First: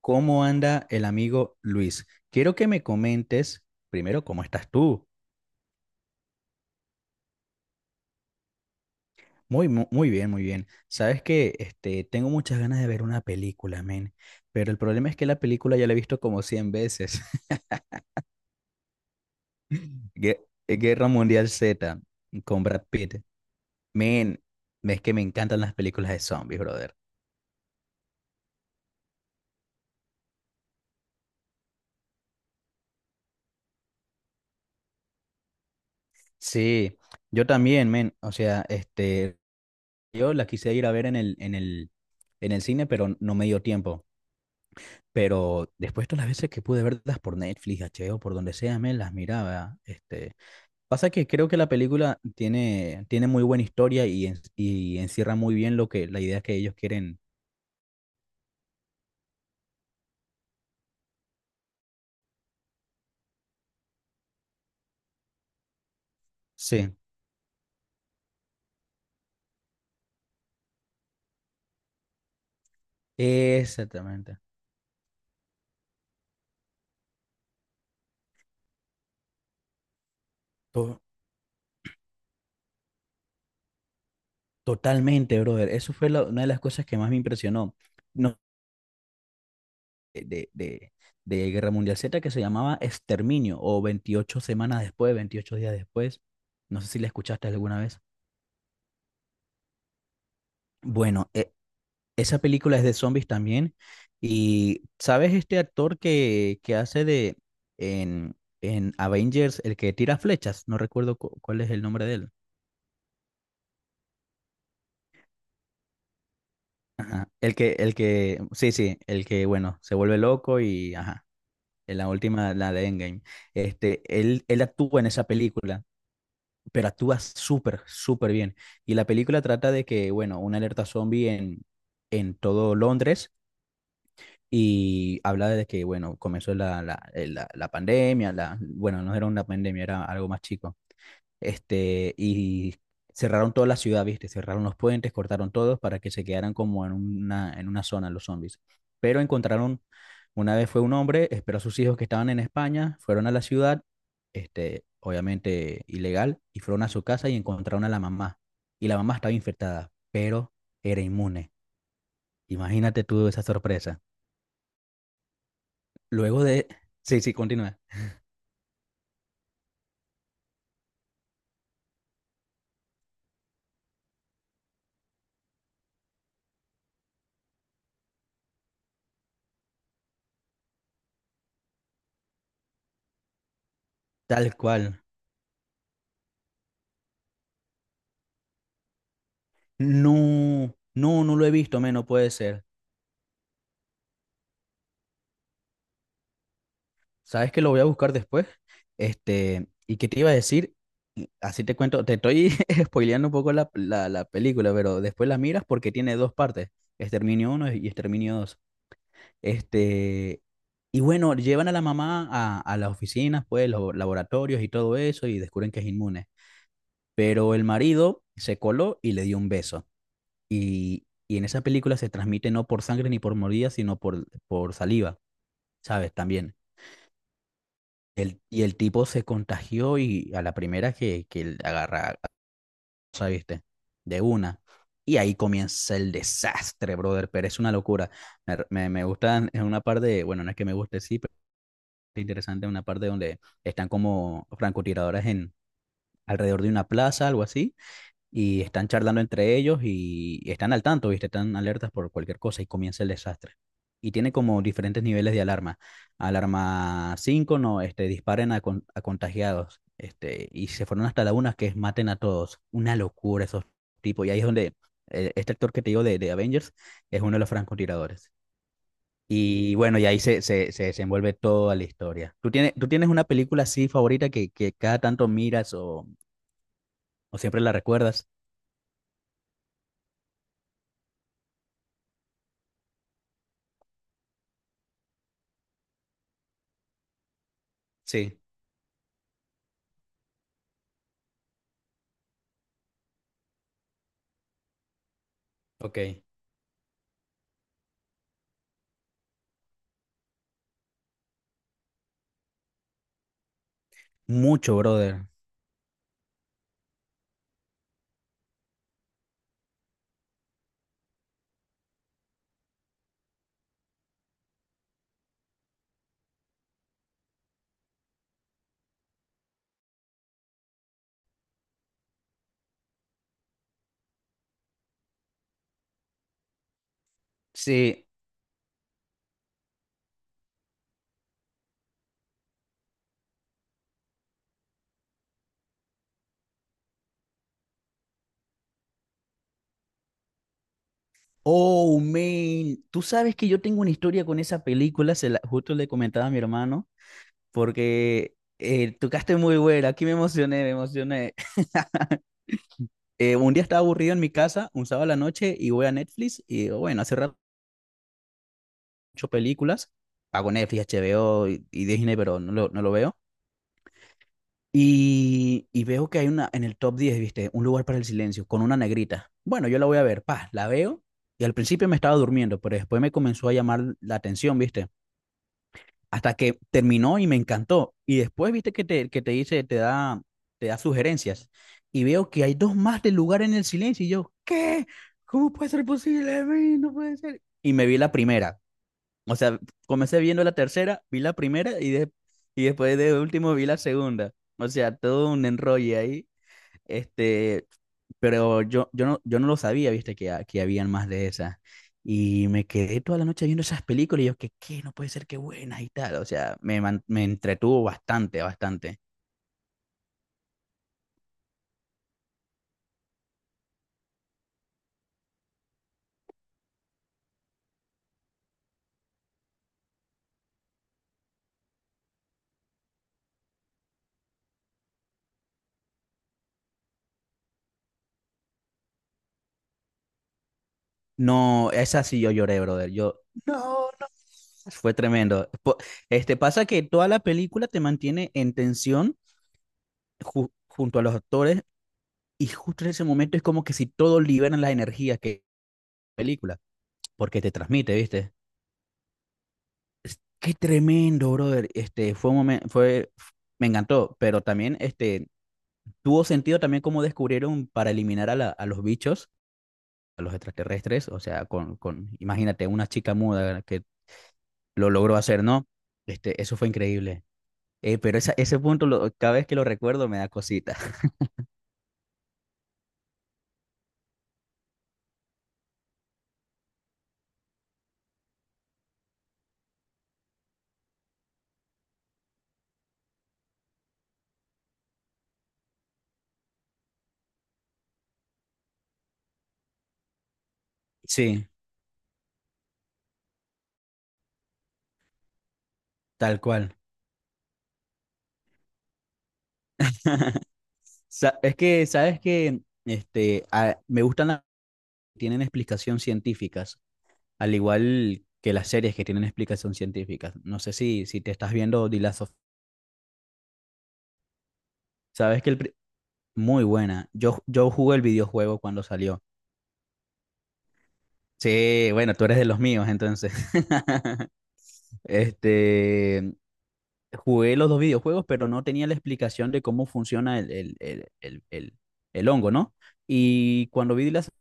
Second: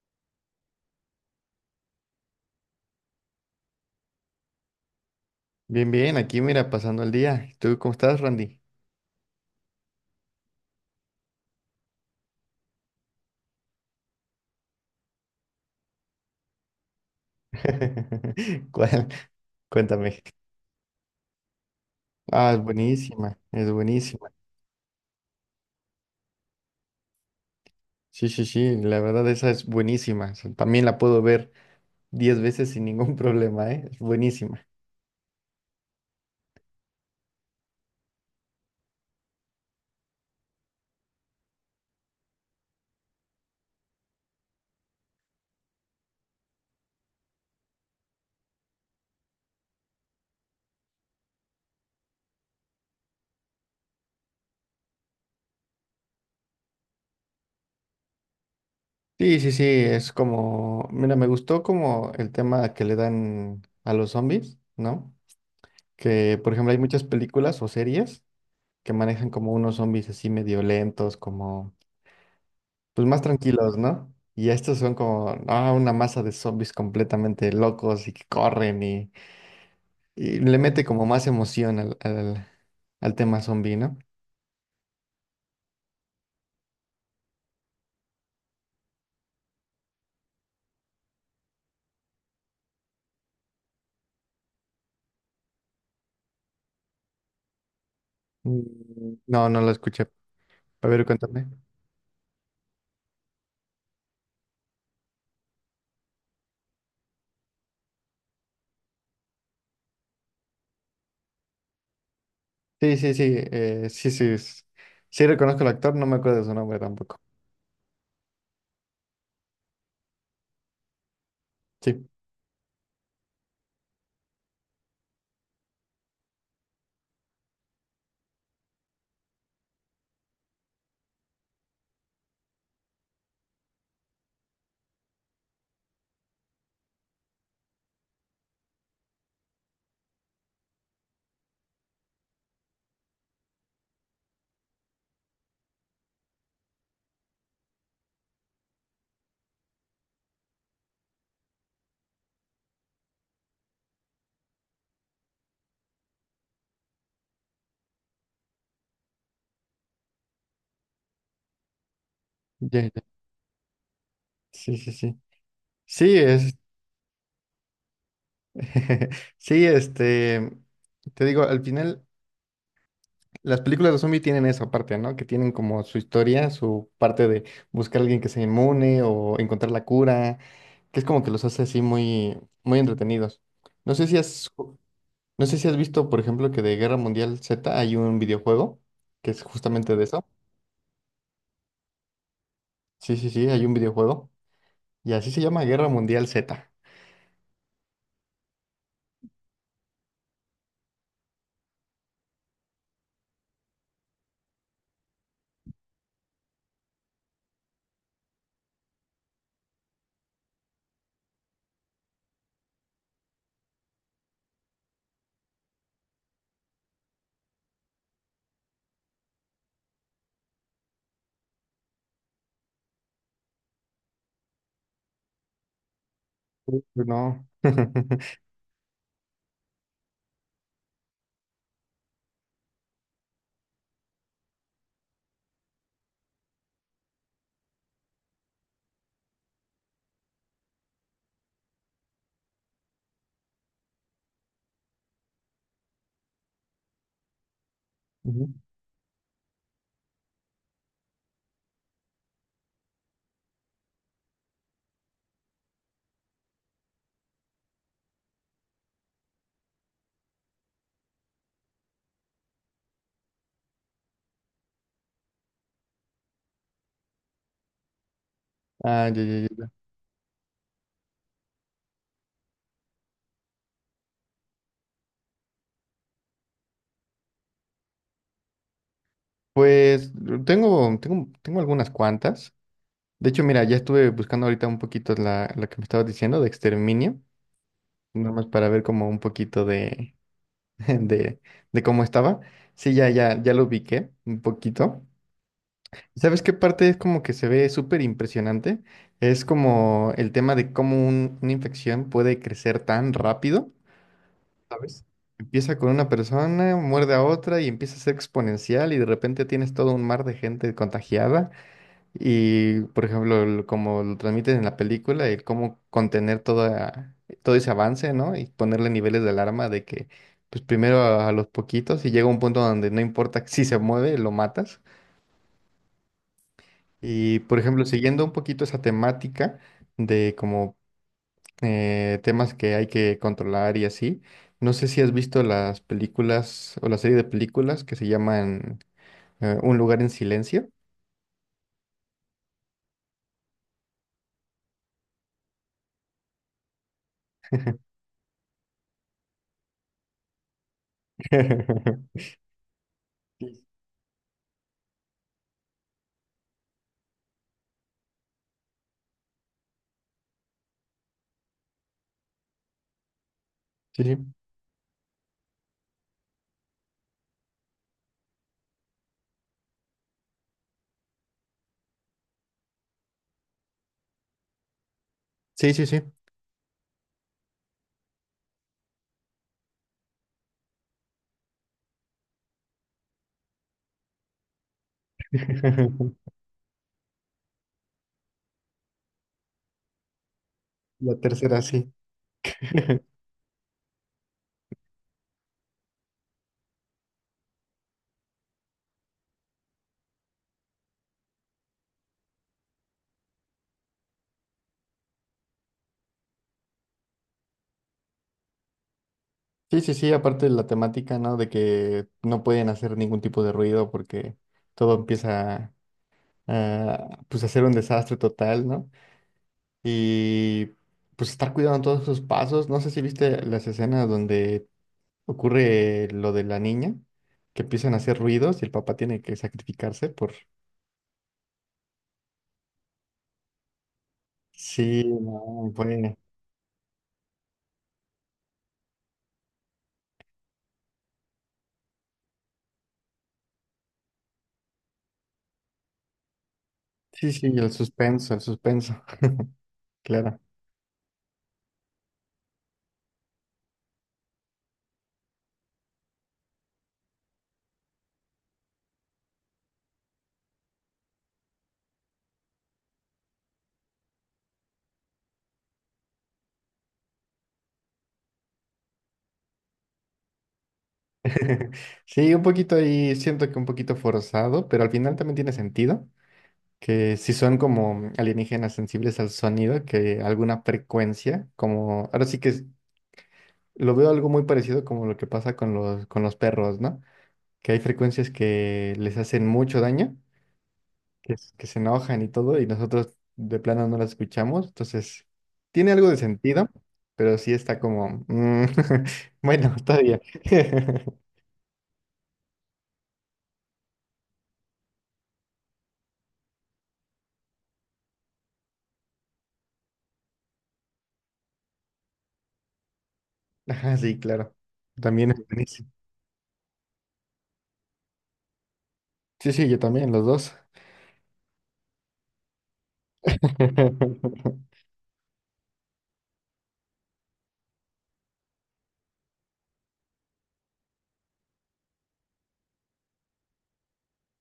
¿Cómo anda el amigo Luis? Quiero que me comentes primero cómo estás tú. Bien, bien, aquí mira, pasando el día. ¿Tú cómo estás, Randy? Muy bien, muy bien. Sabes que tengo muchas ganas de ver una película, men. Pero el problema es que la película ya la he visto como 100 veces. ¿Cuál? Cuéntame. Guerra Mundial Z, Ah, es con Brad Pitt. buenísima, es buenísima. Men, es que me encantan las películas de zombies, brother. Sí, sí, sí, la verdad esa es buenísima. O sea, también la puedo ver 10 veces sin ningún problema, ¿eh? Es buenísima. Sí, yo también, men. O sea, yo la quise ir a ver en el cine, pero no me dio tiempo. Pero después todas las veces que pude verlas por Netflix, HBO, por donde sea, me las miraba. Pasa que creo que la película tiene muy buena historia y, y encierra muy bien lo que, la idea que ellos quieren. Sí, sí, sí, es como, mira, me gustó como el tema que le dan a los zombies, ¿no? Que, por ejemplo, hay Sí, muchas películas o series que manejan como unos zombies así medio lentos, como pues más tranquilos, ¿no? exactamente. Y estos son como ah, una masa de zombies completamente locos y que corren y le mete To- como más emoción al tema zombie, ¿no? totalmente, brother. Eso fue una de las cosas que más me impresionó. No, de, de, de Guerra Mundial Z que se llamaba Exterminio o 28 semanas después, 28 días después. No sé si la escuchaste alguna vez. Mm, no, no lo escuché. A ver, Bueno, cuéntame. Esa película es de zombies también. Y, ¿sabes este actor que hace de en, en Avengers, el que tira flechas? No recuerdo cuál es el nombre de él. Sí, sí, sí, sí, sí, sí, reconozco al actor, no me acuerdo de su nombre tampoco. Ajá. El que, sí, sí, el que, bueno, se vuelve loco y, ajá, en la Sí, última, la de Endgame. Este, él actúa en esa película, pero actúa súper bien. Y la película trata de que, bueno, una alerta zombie en todo Londres y habla de que, bueno, comenzó la pandemia, la, bueno, no era una pandemia, era algo más chico, y cerraron toda la ciudad, ¿viste? Cerraron los puentes, cortaron todos para que se quedaran como en una zona los zombies. Pero encontraron, una vez fue un hombre, esperó a sus hijos que estaban en España, fueron a la ciudad, obviamente ilegal, y fueron a su casa y encontraron a la mamá. Y la mamá estaba infectada, pero era inmune. ya, ya. Imagínate tú esa sorpresa. Sí, sí, sí. Sí, Luego de... Sí, sí, continúa. sí, este, te digo, al final. Las películas de zombie tienen esa parte, ¿no? Que tienen como su historia, su parte de buscar a alguien que sea inmune o encontrar la cura, que es como que los hace así muy, muy entretenidos. No sé si has, Tal cual. no sé si has visto, por ejemplo, que de Guerra Mundial Z hay un videojuego que es justamente de eso. No lo he visto, men, no puede ser. Sí, sí, sí, hay un videojuego y así se llama Guerra Mundial Z. ¿Sabes que lo voy a buscar después? Este, ¿y qué te iba a decir? Y así te cuento, te estoy spoileando un poco la película, pero después la miras porque tiene dos partes, Exterminio uno y Exterminio dos. Este, y bueno, llevan a la mamá a las oficinas, pues, los laboratorios y todo eso, y descubren que es inmune. Pero el marido se coló y le dio un beso. Y en esa película se transmite no por sangre ni por mordida, sino por saliva, ¿sabes? También. Uy, no. Y el tipo se contagió y a la primera que él agarra, ¿sabes? ¿Viste? De una. Y ahí comienza el desastre, brother, pero es una locura. Me gustan es una parte, bueno, no es que me guste, sí, pero es interesante una parte donde están como francotiradores en alrededor de una plaza, algo así, Ujú. y están charlando entre ellos y están al tanto, ¿viste? Están alertas por cualquier cosa y comienza el desastre. Y tiene como diferentes niveles de alarma. Alarma 5 no, disparen a, a contagiados. Este, y se fueron hasta la una que es maten a todos. Una locura esos tipos. Y ahí es donde este actor que te digo de Avengers es uno de los francotiradores. Ah, ya, ya, ya. Y bueno, y ahí se desenvuelve toda la historia. ¿Tú tienes una película así favorita que cada tanto miras o siempre la recuerdas? Pues tengo algunas cuantas. De hecho, mira, ya estuve buscando ahorita un poquito la que me estabas diciendo de Exterminio, nada Sí, más para ver como un poquito de, de, de cómo estaba. Sí, ya, ya, ya lo ubiqué un poquito. ok. ¿Sabes qué parte es como que se ve súper impresionante? Es como el tema de cómo una infección puede crecer tan rápido, Mucho, ¿sabes? brother. Empieza con una persona, muerde a otra y empieza a ser exponencial y de repente tienes todo un mar de gente contagiada. Y, por ejemplo, como lo transmiten en la película, el cómo contener todo ese avance, ¿no? Y ponerle niveles de alarma de que, pues primero a los poquitos y llega un punto donde no importa si se mueve, lo matas. Y, por ejemplo, Sí. siguiendo un poquito esa temática de como temas que hay que controlar y así, no sé si has visto las películas o la serie de películas que se llaman Un lugar en silencio. Oh, man. Tú sabes que yo tengo una historia con esa película, justo le comentaba a mi hermano, porque tocaste muy buena. Aquí me emocioné, me emocioné. Un día estaba aburrido en mi casa, un sábado a la noche, y voy a Netflix y digo, bueno, hace rato he hecho películas. Pago Netflix, HBO y Disney, pero no lo veo. Sí, Y veo que hay una en el top 10 viste, un lugar para el silencio con una negrita. Bueno, yo la voy a ver, pa, la veo y al principio me estaba durmiendo, pero después me comenzó a llamar la atención, viste, sí, sí, sí. Sí. hasta que terminó y me encantó. Y después, viste, que te dice, te da sugerencias y veo que hay dos más del lugar en el silencio y yo, ¿qué? ¿Cómo puede ser posible? Ay, no puede ser. Y me vi la primera, o sea, comencé viendo la tercera, La vi la tercera, primera y, sí. Y después de último vi la segunda. O sea, todo un enrollo ahí. Este, pero yo no lo sabía, viste, que, que habían más de esas. Y me quedé toda la noche viendo esas películas y yo, que qué, no puede ser qué buenas y tal. O sea, me entretuvo bastante, bastante. Sí, sí, sí, aparte de la temática, ¿no? De que no pueden hacer ningún tipo de ruido porque todo empieza pues, a ser un desastre total, ¿no? Y pues estar cuidando todos sus pasos. No sé si viste las escenas donde ocurre lo de la niña, que empiezan a hacer ruidos y el papá tiene que sacrificarse por. No, esa sí yo lloré, brother. Yo, no, no. Fue Sí, tremendo. no, Este pasa que toda la película te mantiene en tensión junto a los actores. Y justo en ese momento es como que si todos liberan las energías que película, sí, porque sí, te el transmite, ¿viste? suspenso, el suspenso. Claro. Qué tremendo, brother. Este, fue un momento, fue, me encantó, pero también, tuvo sentido también cómo descubrieron para eliminar a, a los bichos, a los extraterrestres, o sea, imagínate, una chica muda que lo logró hacer, ¿no? Este, eso fue increíble. Pero esa, ese punto, cada vez que lo recuerdo, me da cosita. Sí, un poquito ahí, siento que un poquito forzado, pero al final también tiene sentido que si son como alienígenas sensibles al sonido, que alguna frecuencia, como ahora sí que lo veo algo muy parecido como lo que pasa con con los perros, ¿no? Que hay frecuencias que les hacen mucho daño, que, Sí, s- que se enojan y todo, y nosotros de plano no las escuchamos, entonces tiene algo de tal sentido, cual. pero sí está como, bueno, todavía. Es que, ¿sabes que me gustan tienen explicación científicas, al igual que las series que tienen explicación científica? No sé si, si te estás viendo The Last of Us. Ajá, sí, claro. También Sabes es que el... buenísimo. muy buena. Yo jugué el videojuego cuando salió. Sí, sí, yo también, los dos. Sí, bueno, tú eres de los míos, entonces. Este, jugué los dos videojuegos, pero no tenía la explicación de cómo funciona el hongo, ¿no? Y cuando vi las,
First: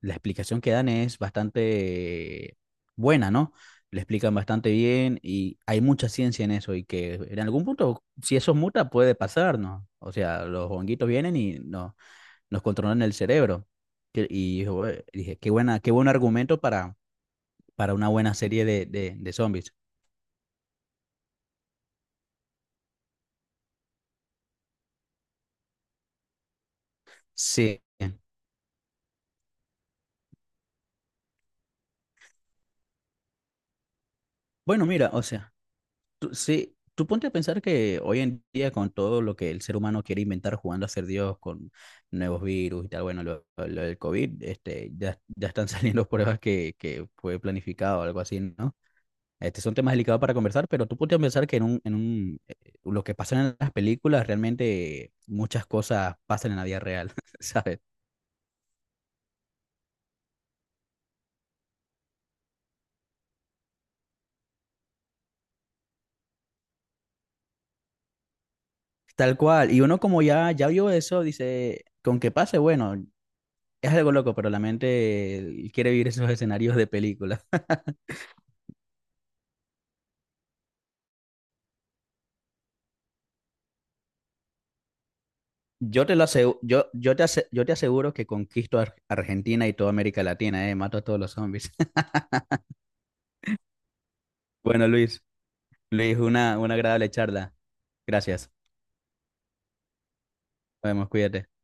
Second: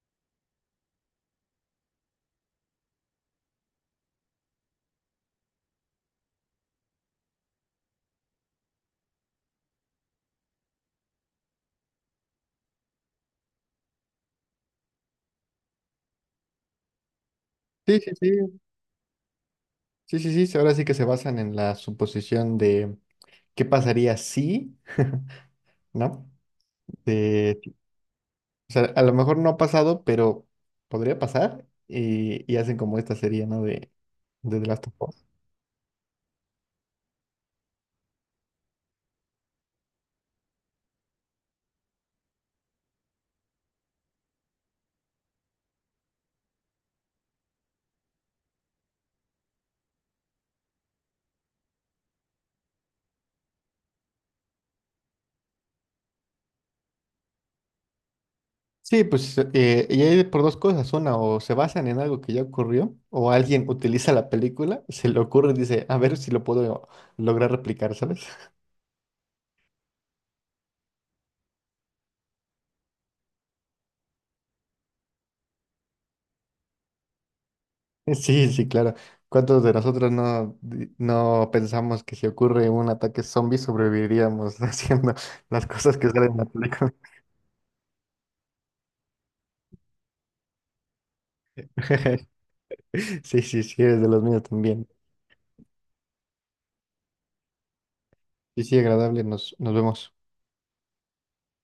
la explicación que dan es bastante buena, ¿no? Le explican bastante bien y hay mucha ciencia en eso y que en algún punto, si eso muta, puede pasar, ¿no? O sea, los honguitos vienen y no, nos controlan el cerebro. Dije, qué buena, qué buen argumento para Sí, una sí, buena sí, serie de, de zombies. sí, sí, sí, ahora sí que se basan en la suposición de qué pasaría si, ¿no? De, Sí. o sea, a lo mejor no ha pasado, pero podría pasar y hacen como esta serie, ¿no? De The Last Bueno, of mira, o Us. sea. Sí, tú ponte a pensar que hoy en día con todo lo que el ser humano quiere inventar jugando a ser Dios con nuevos virus y tal, bueno, lo del COVID, este, ya están saliendo pruebas que fue planificado o algo así, ¿no? Este, son temas delicados para conversar, pero tú ponte a pensar que en lo que pasa en las películas, realmente muchas cosas pasan en la vida real, ¿sabes? Sí, pues, y hay por dos cosas, una, o se basan en algo que ya ocurrió, o alguien utiliza la película, se le ocurre y dice, a ver si lo puedo lograr replicar, ¿sabes? Tal cual. Y uno como ya vio eso, dice, con que pase, bueno, es algo loco, pero la mente quiere vivir esos escenarios de película. Sí, sí, claro. ¿Cuántos de nosotros no, no pensamos que si ocurre un ataque zombie sobreviviríamos haciendo las cosas Yo que te lo salen en la aseguro, película? Yo te aseguro que conquisto Argentina y toda América Latina, mato a todos los zombies. Sí, sí, sí, eres de los míos también. Bueno, Luis, una agradable charla. Gracias. Sí, sí, agradable, nos vemos. Nos vemos, cuídate.